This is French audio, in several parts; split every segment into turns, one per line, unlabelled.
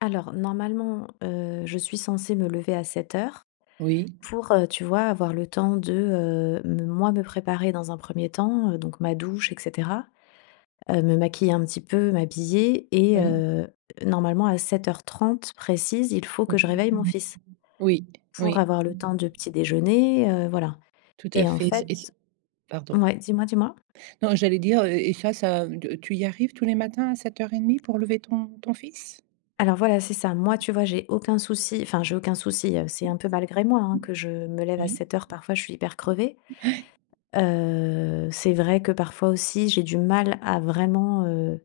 Alors normalement, heu, je suis censée me lever à 7:00
Oui.
pour, heu, tu vois, avoir le temps de, heu, me moi me préparer dans un 1er temps. Heu, donc ma douche et cetera, heu, me maquiller un petit peu, m'habiller et
Oui.
heu, normalement à 7:30 précise, il faut que je réveille mon fils,
Oui,
pour
oui.
avoir le temps de petit déjeuner, heu, voilà
Tout à
et en
fait et c'est et c'est
fait
pardon.
mouais, dis-moi, dis-moi?
Non, j'allais dire et face à de tu y arrives tous les matins à 7:30 pour lever ton ton fils?
Alors voilà, c'est ça. Moi, tu vois, j'ai aucun souci enfin, j'ai aucun souci, heu, c'est un peu malgré moi, hein, que je me lève à
Oui.
7:00. Parfois, je suis hyper crevée,
Ouais.
heu, c'est vrai que parfois aussi, j'ai du mal à vraiment, heu,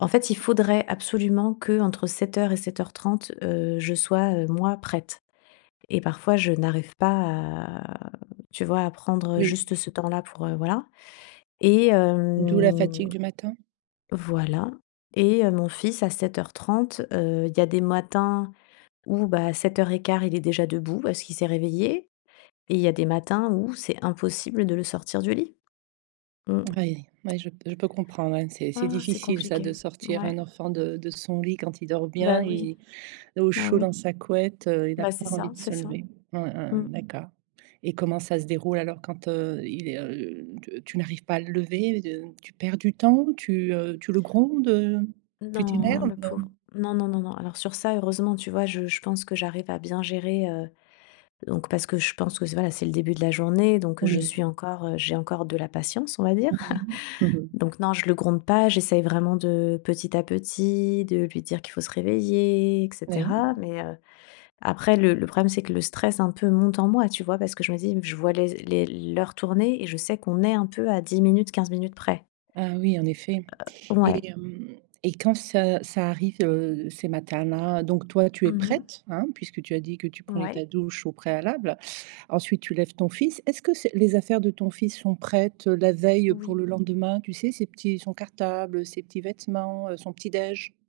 en fait, il faudrait absolument qu'entre 7:00 et 7:30, heu, je sois, heu, moi, prête et parfois, je n'arrive pas à, tu vois, à prendre
Oui.
juste ce temps-là pour, heu, voilà. E,
D'où la
hem,
fatigue du matin?
voilà et heu, mon fils à 7:30, heu, il y a des matins où, bah, à 7:15, il est déjà debout parce qu'il s'est réveillé et il y a des matins où c'est impossible de le sortir du lit. Mmh.
Oui, ouais, je p je peux comprendre, ouais. C'est c'est
Ah, c'est
difficile, ça
compliqué.
de sortir un
Mouais.
enfant de de son lit, quand il dort bien,
Bah oui.
il est au
Bah
chaud
oui.
dans sa couette, heu, il a
Bah, c'est
pas envie
ça,
de
c'est
se
ça.
lever. Ouais, ouais,
Mmh.
d'accord et comment ça se déroule alors quand, heu, il est, heu, t tu n'arrives pas à le lever? De tu perds du temps, tu, heu, tu le grondes, heu, tu
Non,
t'énerves?
le pauvre, non, non, non, non. Alors sur ça, heureusement, tu vois, je je pense que j'arrive à bien gérer, heu donc parce que je pense que c voilà, c'est le début de la journée, donc je
Oui.
suis encore j'ai encore de la patience, on va dire.
Oui.
Donc non, je le gronde pas. J'essaye vraiment de petit à petit, de lui dire qu'il faut se réveiller et
Oui.
cetera mais, heu, après, le le problème, c'est que le stress, un peu, monte en moi, tu vois? Parce que je me dis je vois les les l'heure tourner et je sais qu'on est un peu à 10 minutes, 15 minutes près.
Ah oui, en effet
Heu, ouais.
et hem et quand ça ça arrive, heu, ces matins-là, donc toi tu
Mmh
es
mh.
prête, hein, puisque tu as dit que tu prenais ta
Mouais.
douche au préalable. Ensuite tu lèves ton fils. Est-ce que ses les affaires de ton fils sont prêtes, heu, la veille pour le
Oui.
lendemain, tu sais? Ces petits son cartable, heu, ses petits vêtements, heu, son petit déj?